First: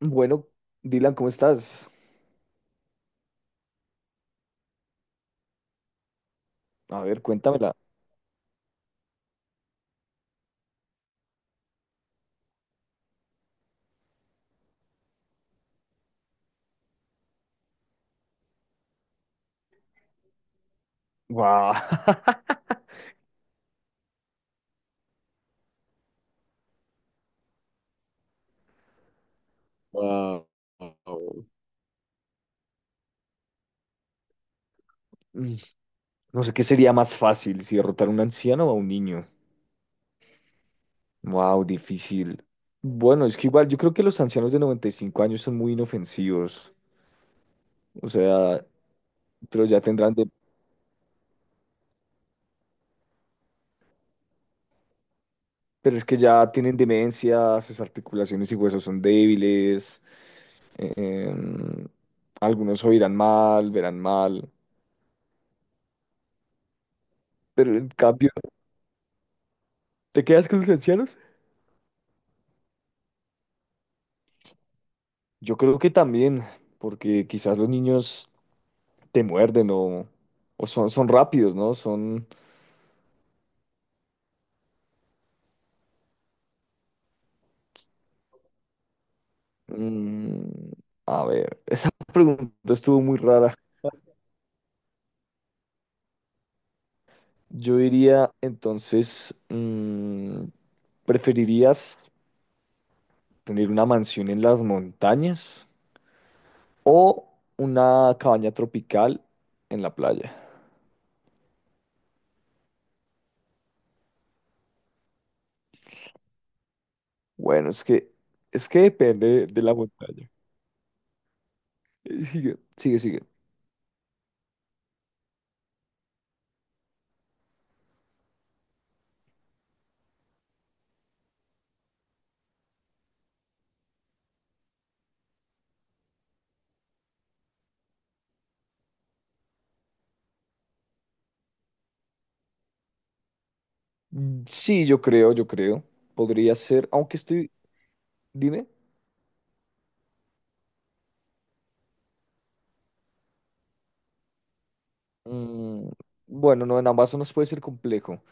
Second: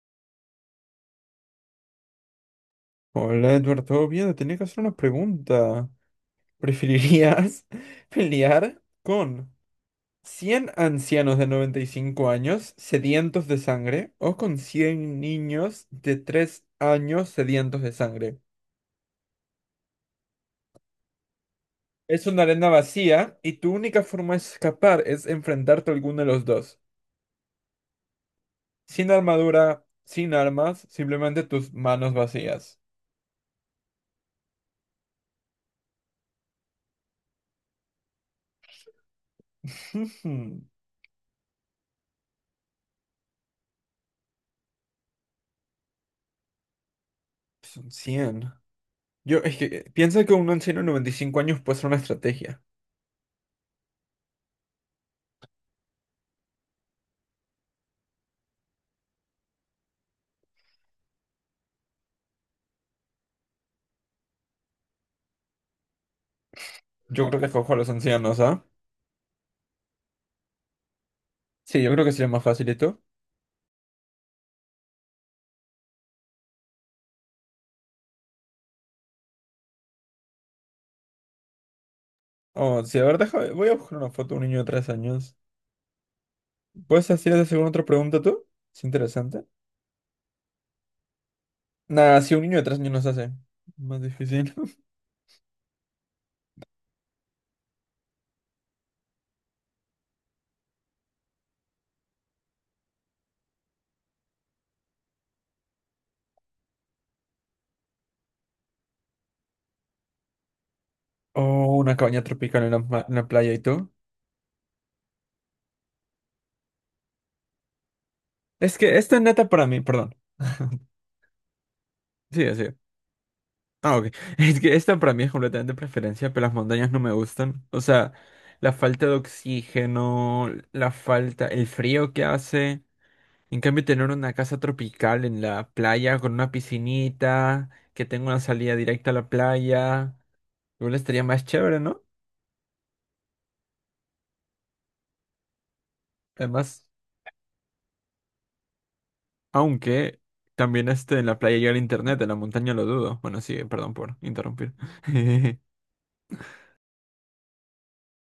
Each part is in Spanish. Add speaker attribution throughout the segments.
Speaker 1: Bueno, Dylan, ¿cómo estás?
Speaker 2: Hola Edward, ¿todo bien? Te tenía que hacer una pregunta.
Speaker 1: A ver,
Speaker 2: ¿Preferirías
Speaker 1: cuéntamela.
Speaker 2: pelear con 100 ancianos de 95 años sedientos de sangre o con 100 niños de 3 años sedientos de sangre?
Speaker 1: Guau.
Speaker 2: Es una arena vacía y tu única forma de escapar es enfrentarte a alguno de los dos. Sin armadura, sin
Speaker 1: Guau.
Speaker 2: armas, simplemente tus manos vacías.
Speaker 1: Mm, No sé qué sería más fácil, si derrotar a un anciano o a un niño. Wow, difícil. Bueno, es que igual yo creo que los ancianos de 95 años son muy inofensivos.
Speaker 2: Son
Speaker 1: O
Speaker 2: 100.
Speaker 1: sea,
Speaker 2: Yo, es
Speaker 1: pero
Speaker 2: que
Speaker 1: ya
Speaker 2: Piensa que un anciano de 95 años puede ser una estrategia.
Speaker 1: Pero es que ya tienen demencia, sus articulaciones y huesos son débiles. em, Algunos oirán mal, verán mal.
Speaker 2: Yo creo que escojo a
Speaker 1: Pero
Speaker 2: los
Speaker 1: en cambio,
Speaker 2: ancianos, ¿ah?
Speaker 1: ¿te quedas con los ancianos?
Speaker 2: Sí, yo creo que sería más fácil. ¿Y tú?
Speaker 1: Yo creo que también, porque quizás los niños te muerden o son rápidos, ¿no?
Speaker 2: Oh, sí, a ver, deja, voy a buscar una foto de un niño de 3 años. ¿Puedes hacer otra pregunta tú? Es interesante.
Speaker 1: Mm, a ver, esa
Speaker 2: Nada, si un niño de
Speaker 1: pregunta
Speaker 2: 3 años
Speaker 1: estuvo
Speaker 2: nos
Speaker 1: muy
Speaker 2: hace.
Speaker 1: rara.
Speaker 2: Más difícil.
Speaker 1: Yo diría, entonces, ¿preferirías tener una mansión en las montañas o una cabaña tropical en la playa?
Speaker 2: Oh, una cabaña tropical en en la playa, ¿y tú?
Speaker 1: Bueno, es
Speaker 2: Es
Speaker 1: que
Speaker 2: que esta neta
Speaker 1: depende de
Speaker 2: para
Speaker 1: la
Speaker 2: mí, perdón.
Speaker 1: montaña.
Speaker 2: Sí,
Speaker 1: Sigue,
Speaker 2: sí.
Speaker 1: sigue, sigue.
Speaker 2: Ah, ok. Es que esta para mí es completamente preferencia, pero las montañas no me gustan. O sea, la falta de oxígeno, la falta, el frío que hace. En cambio, tener una casa tropical en la playa con una piscinita, que tenga una salida directa a la playa, igual estaría más chévere, ¿no?
Speaker 1: Mm, sí, yo creo. Podría
Speaker 2: Además,
Speaker 1: ser, aunque estoy. Dime.
Speaker 2: aunque también este en la playa llega el internet, en la montaña lo dudo. Bueno, sí, perdón por interrumpir.
Speaker 1: Mm, bueno, no, en Amazonas puede ser complejo.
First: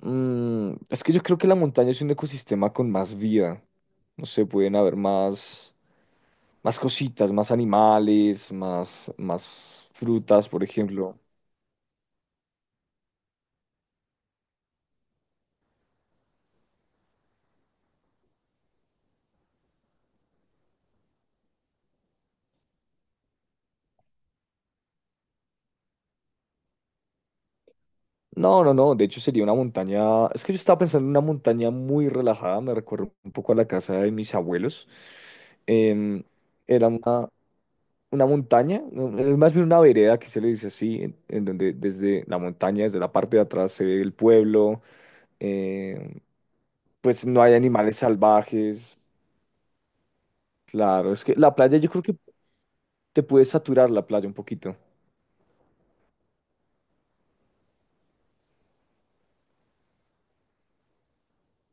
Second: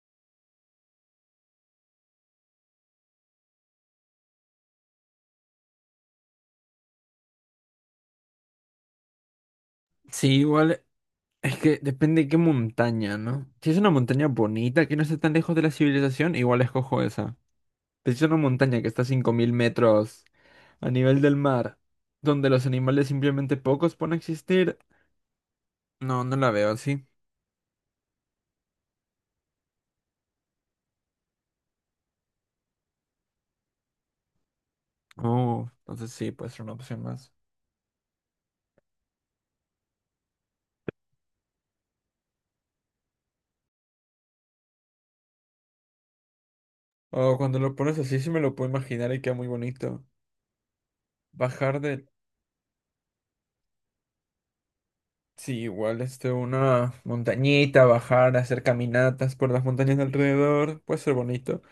Speaker 1: Mm, es que yo creo que la montaña es un ecosistema con más vida. No sé, pueden haber más cositas, más animales, más
Speaker 2: Sí,
Speaker 1: frutas, por
Speaker 2: igual
Speaker 1: ejemplo.
Speaker 2: es que depende de qué montaña, ¿no? Si es una montaña bonita que no esté tan lejos de la civilización, igual escojo esa. Pero si es una montaña que está a 5.000 metros a nivel del mar, donde los animales simplemente pocos pueden existir. No, no la veo así.
Speaker 1: No, no, no. De hecho, sería una montaña. Es que yo estaba pensando en una montaña muy relajada. Me recuerda un poco a la casa de mis abuelos.
Speaker 2: Oh, entonces
Speaker 1: Em,
Speaker 2: sí, puede ser una
Speaker 1: Era
Speaker 2: opción más.
Speaker 1: una montaña, no, es más bien una vereda que se le dice así, en donde desde la montaña, desde la parte de atrás se ve el pueblo, eh, pues
Speaker 2: Oh,
Speaker 1: no hay
Speaker 2: cuando lo
Speaker 1: animales
Speaker 2: pones así, sí me lo puedo
Speaker 1: salvajes,
Speaker 2: imaginar y queda muy bonito.
Speaker 1: claro, es que la playa
Speaker 2: Bajar
Speaker 1: yo creo
Speaker 2: de,
Speaker 1: que te puede saturar la playa un poquito.
Speaker 2: sí, igual, este, una montañita, bajar, hacer caminatas por las montañas de alrededor, puede ser bonito.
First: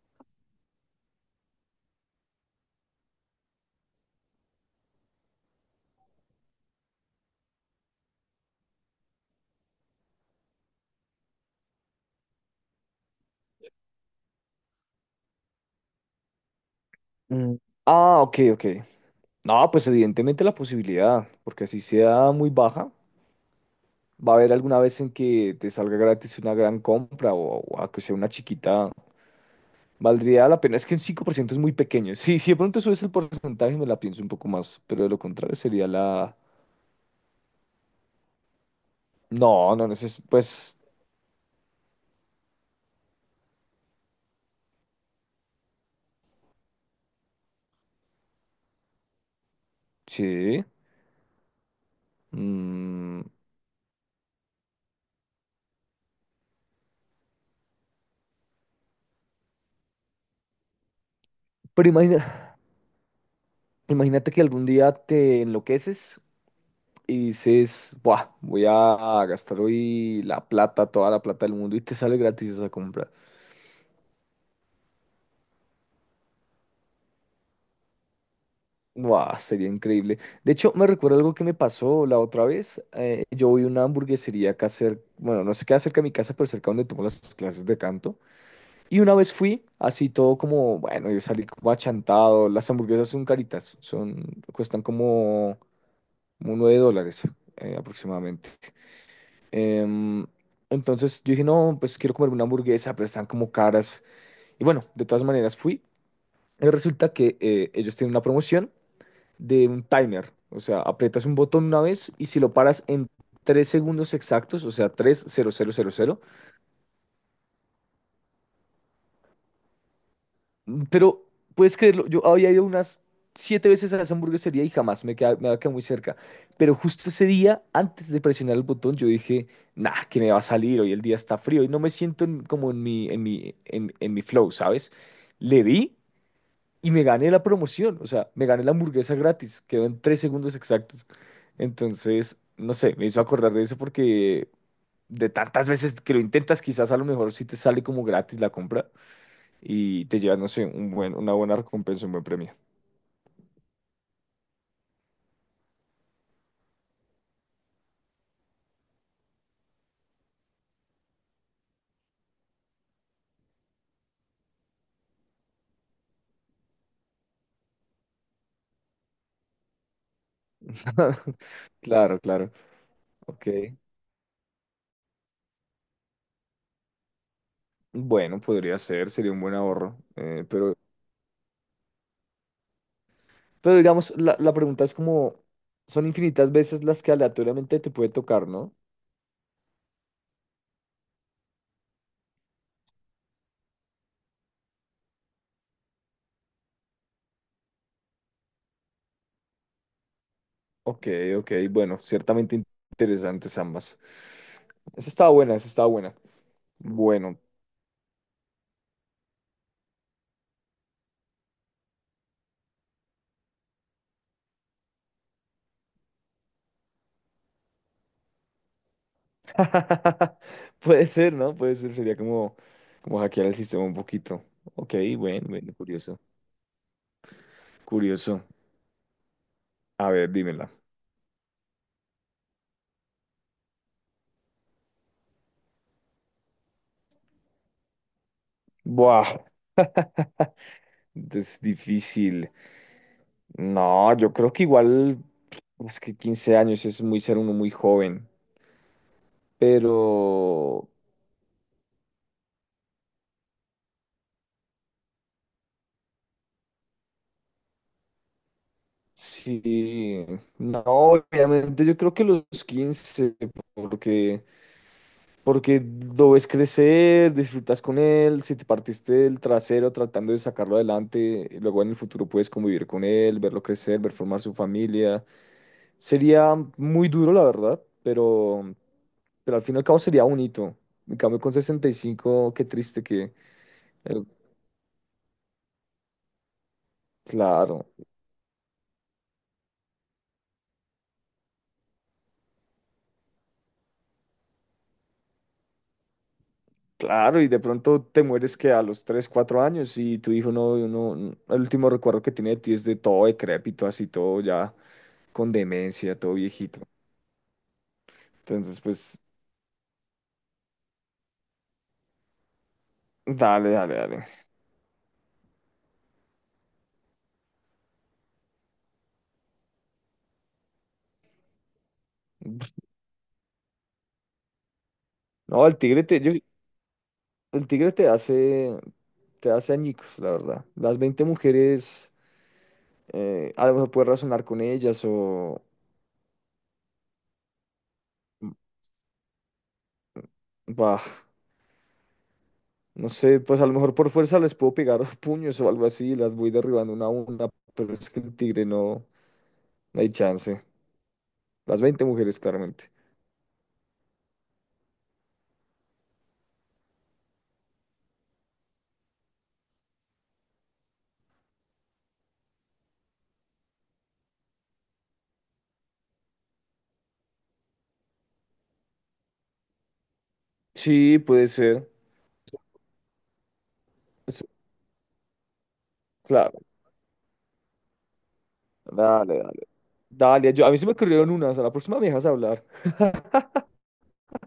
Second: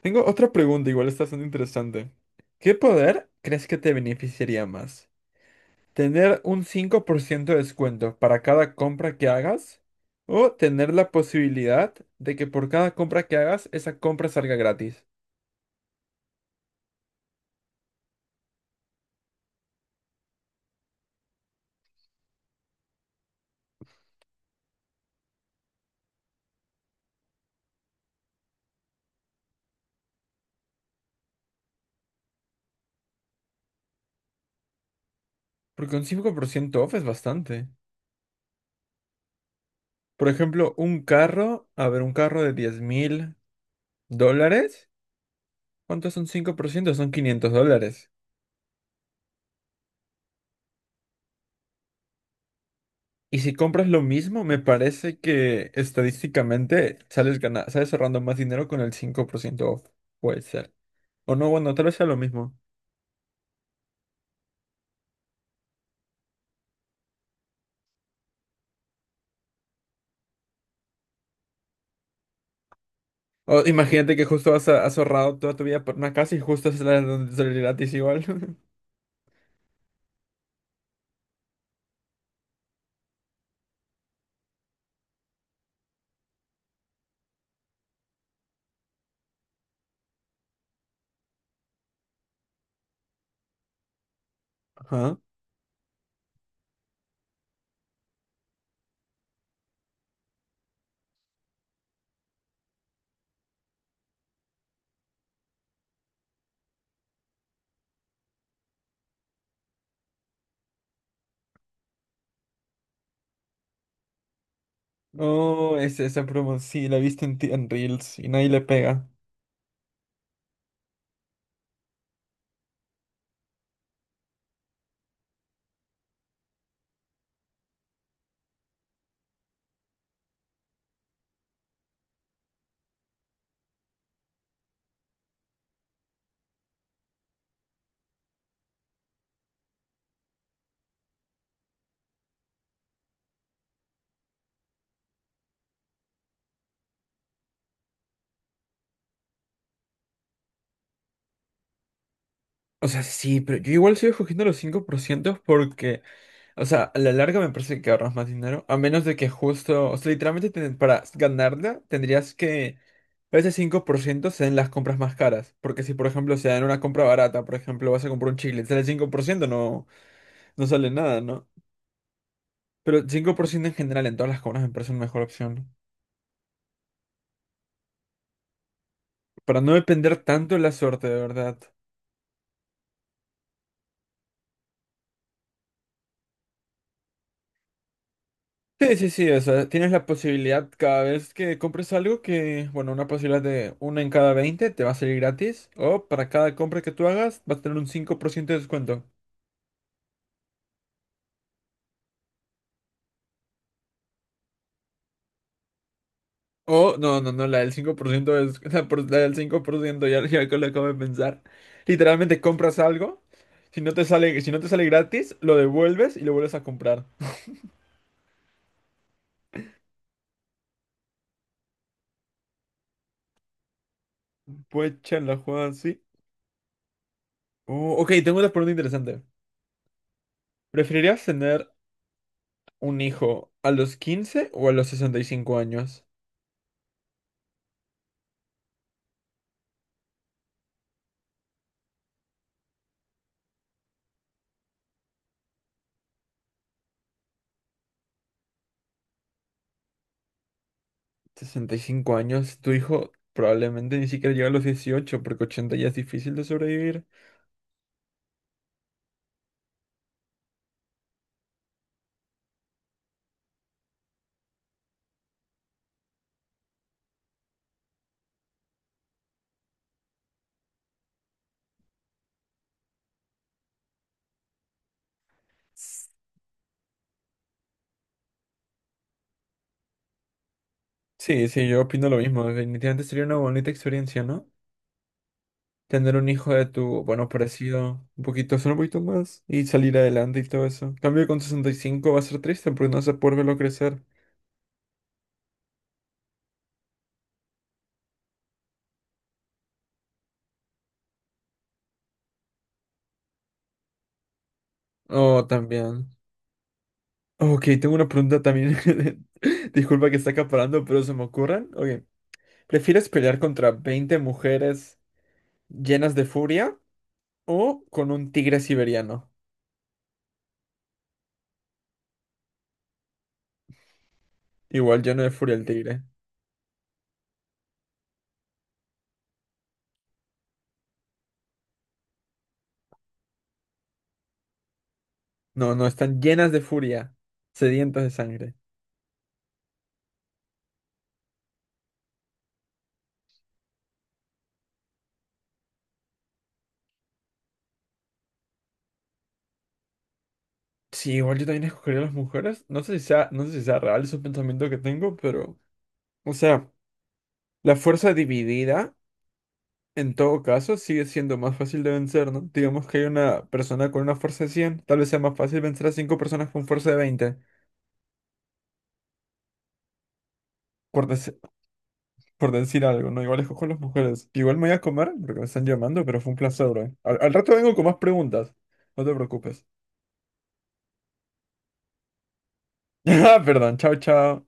Speaker 2: Tengo otra pregunta, igual está bastante interesante. ¿Qué poder crees que te beneficiaría más? ¿Tener un 5% de descuento para cada compra que hagas? ¿O tener la posibilidad de que por cada compra que hagas, esa compra salga gratis?
Speaker 1: Mm, Ah, ok, ok. No, pues evidentemente la posibilidad, porque así sea muy baja, va a haber alguna vez en que te salga gratis una gran compra o a que sea una chiquita. Valdría la pena, es que un ciento es muy pequeño. Sí, si de pronto subes el porcentaje, me la pienso un poco más, pero de lo contrario sería
Speaker 2: Porque un cinco
Speaker 1: la...
Speaker 2: por ciento off es bastante.
Speaker 1: No, no, no sé,
Speaker 2: Por ejemplo,
Speaker 1: pues
Speaker 2: un carro, a ver, un carro de 10.000 dólares, ¿cuánto son ciento? Son 500 dólares.
Speaker 1: sí. mm,
Speaker 2: Y si compras lo mismo, me parece que estadísticamente sales ahorrando más dinero con el 5% off. Puede ser. O no, bueno, tal
Speaker 1: Pero
Speaker 2: vez sea lo mismo.
Speaker 1: imagina, imagínate que algún día te enloqueces y dices, buah, voy a gastar hoy la plata, toda la plata del mundo y te sale gratis esa compra.
Speaker 2: O imagínate que justo has ahorrado toda tu vida por una casa y justo es la donde sale gratis igual.
Speaker 1: Buah, sería increíble. De hecho, me recuerda algo que me pasó la otra vez. Yo voy a una hamburguesería acá cerca, bueno, no sé qué cerca de mi casa, pero cerca donde tomo las clases de canto. Y una vez fui, así todo como, bueno, yo salí como achantado. Las hamburguesas son caritas, cuestan
Speaker 2: Ajá.
Speaker 1: como $9 aproximadamente. Em, entonces yo dije, no, pues quiero comer una hamburguesa, pero están como caras. Y bueno, de todas maneras fui. Y resulta que ellos tienen una promoción de un timer. O sea, aprietas un botón una vez y si lo paras en 3 segundos exactos, o sea, tres.
Speaker 2: Oh, esa promo, sí, la viste en Reels y nadie le pega.
Speaker 1: Pero puedes creerlo, yo había ido unas 7 veces a esa hamburguesería y jamás me había quedado muy cerca. Pero justo ese día, antes de presionar el botón, yo dije, nah, que me va a salir, hoy el día está frío y no me siento como en mi flow, ¿sabes? Le di y me gané la promoción, o sea, me gané la hamburguesa gratis, quedó en 3 segundos exactos. Entonces, no sé, me hizo acordar de eso porque de tantas veces que lo intentas, quizás a lo mejor sí te sale como gratis la compra y te llevas, no sé, una buena recompensa, un buen premio.
Speaker 2: O sea, sí, pero yo igual sigo escogiendo los 5% porque, o sea, a la larga me parece que ahorras más dinero, a menos de que justo, o sea, literalmente para ganarla tendrías que ese 5% sean las compras más caras, porque si por ejemplo se dan una compra barata, por ejemplo, vas a comprar un chicle, sale 5% no sale nada, ¿no?
Speaker 1: Claro, claro.
Speaker 2: Pero cinco
Speaker 1: Ok.
Speaker 2: por ciento en general en todas las compras me parece una mejor opción, ¿no?
Speaker 1: Bueno, podría ser, sería un buen
Speaker 2: Para no
Speaker 1: ahorro.
Speaker 2: depender tanto de la suerte, de verdad.
Speaker 1: Pero digamos, la pregunta es como, son infinitas veces las que aleatoriamente te puede tocar, ¿no?
Speaker 2: Sí, sí, sí, o sea, tienes la posibilidad cada vez que compres algo que, bueno, una posibilidad de una en cada 20 te va a salir gratis, o para cada compra que tú hagas vas a tener un 5% de descuento.
Speaker 1: Ok, ok, bueno, ciertamente interesantes ambas. Esa estaba buena, esa estaba buena.
Speaker 2: O, no, no,
Speaker 1: Bueno,
Speaker 2: no, la, del 5% es la del 5% ya, ya que lo acabo de pensar. Literalmente compras algo, si no te sale, si no te sale gratis, lo devuelves y lo vuelves a comprar.
Speaker 1: puede ser, ¿no? Puede ser, sería como, como hackear el sistema un poquito. Ok,
Speaker 2: Puecha la
Speaker 1: bueno,
Speaker 2: jugada
Speaker 1: bueno,
Speaker 2: así.
Speaker 1: curioso.
Speaker 2: Oh, ok, tengo
Speaker 1: Curioso.
Speaker 2: una pregunta interesante.
Speaker 1: A ver, dímela.
Speaker 2: ¿Preferirías tener un hijo a los 15 o a los 65 años?
Speaker 1: Buah, es difícil. No, yo creo que igual, es que 15 años es muy ser uno muy joven, pero
Speaker 2: 65 años, tu hijo probablemente ni siquiera llega a los 18 porque 80 ya es difícil de sobrevivir.
Speaker 1: sí, no, obviamente yo creo que los 15, porque. Porque lo ves crecer, disfrutas con él, si te partiste el trasero tratando de sacarlo adelante, luego en el futuro puedes convivir con él, verlo crecer, ver formar su familia. Sería muy duro, la verdad, pero al fin y al cabo sería bonito. En cambio,
Speaker 2: Sí,
Speaker 1: con
Speaker 2: sí, yo
Speaker 1: sesenta y
Speaker 2: opino lo mismo.
Speaker 1: cinco, qué triste
Speaker 2: Definitivamente sería
Speaker 1: que...
Speaker 2: una bonita experiencia,
Speaker 1: eh,
Speaker 2: ¿no? Tener un hijo de tu, bueno,
Speaker 1: claro.
Speaker 2: parecido, un poquito, solo un poquito más, y salir adelante y todo eso. En cambio con 65 va a ser triste porque no vas a poder verlo crecer.
Speaker 1: Claro, y de pronto te mueres que a los 3 o 4 años y tu hijo el último recuerdo que tiene de ti es de todo decrépito, así todo ya
Speaker 2: Oh,
Speaker 1: con
Speaker 2: también.
Speaker 1: demencia, todo viejito.
Speaker 2: Ok, tengo una pregunta también.
Speaker 1: Entonces, pues,
Speaker 2: Disculpa que está acaparando, pero se me ocurren. Ok, ¿prefieres pelear
Speaker 1: dale,
Speaker 2: contra
Speaker 1: dale,
Speaker 2: 20
Speaker 1: dale.
Speaker 2: mujeres llenas de furia o con un tigre siberiano? Igual lleno de furia el
Speaker 1: No, el
Speaker 2: tigre.
Speaker 1: el tigre te hace añicos, la verdad. Las 20 mujeres, a lo mejor puedes razonar con ellas o,
Speaker 2: No, no, están llenas de furia. Sedientas de sangre.
Speaker 1: bah. No sé, pues a lo mejor por fuerza les puedo pegar puños o algo así, las voy derribando una a una, pero es que el tigre no, no hay chance.
Speaker 2: Sí, igual yo también
Speaker 1: Las
Speaker 2: escogería
Speaker 1: 20
Speaker 2: a las
Speaker 1: mujeres,
Speaker 2: mujeres. No
Speaker 1: claramente.
Speaker 2: sé si sea, no sé si sea real ese pensamiento que tengo, pero. O sea, la fuerza dividida, en todo caso, sigue siendo más fácil de vencer, ¿no? Digamos que hay una persona con una fuerza de 100 tal vez sea más fácil vencer a cinco personas con fuerza de 20. Por,
Speaker 1: Sí, puede ser.
Speaker 2: por decir algo, ¿no? Igual escojo a las mujeres.
Speaker 1: Eso,
Speaker 2: Igual me voy a comer porque me están llamando, pero fue un
Speaker 1: claro,
Speaker 2: placer, bro. Al rato vengo con más preguntas. No te
Speaker 1: dale,
Speaker 2: preocupes.
Speaker 1: dale. Dale, yo- a mí se me ocurrieron unas, a la próxima me dejas hablar.
Speaker 2: Perdón, chao, chao.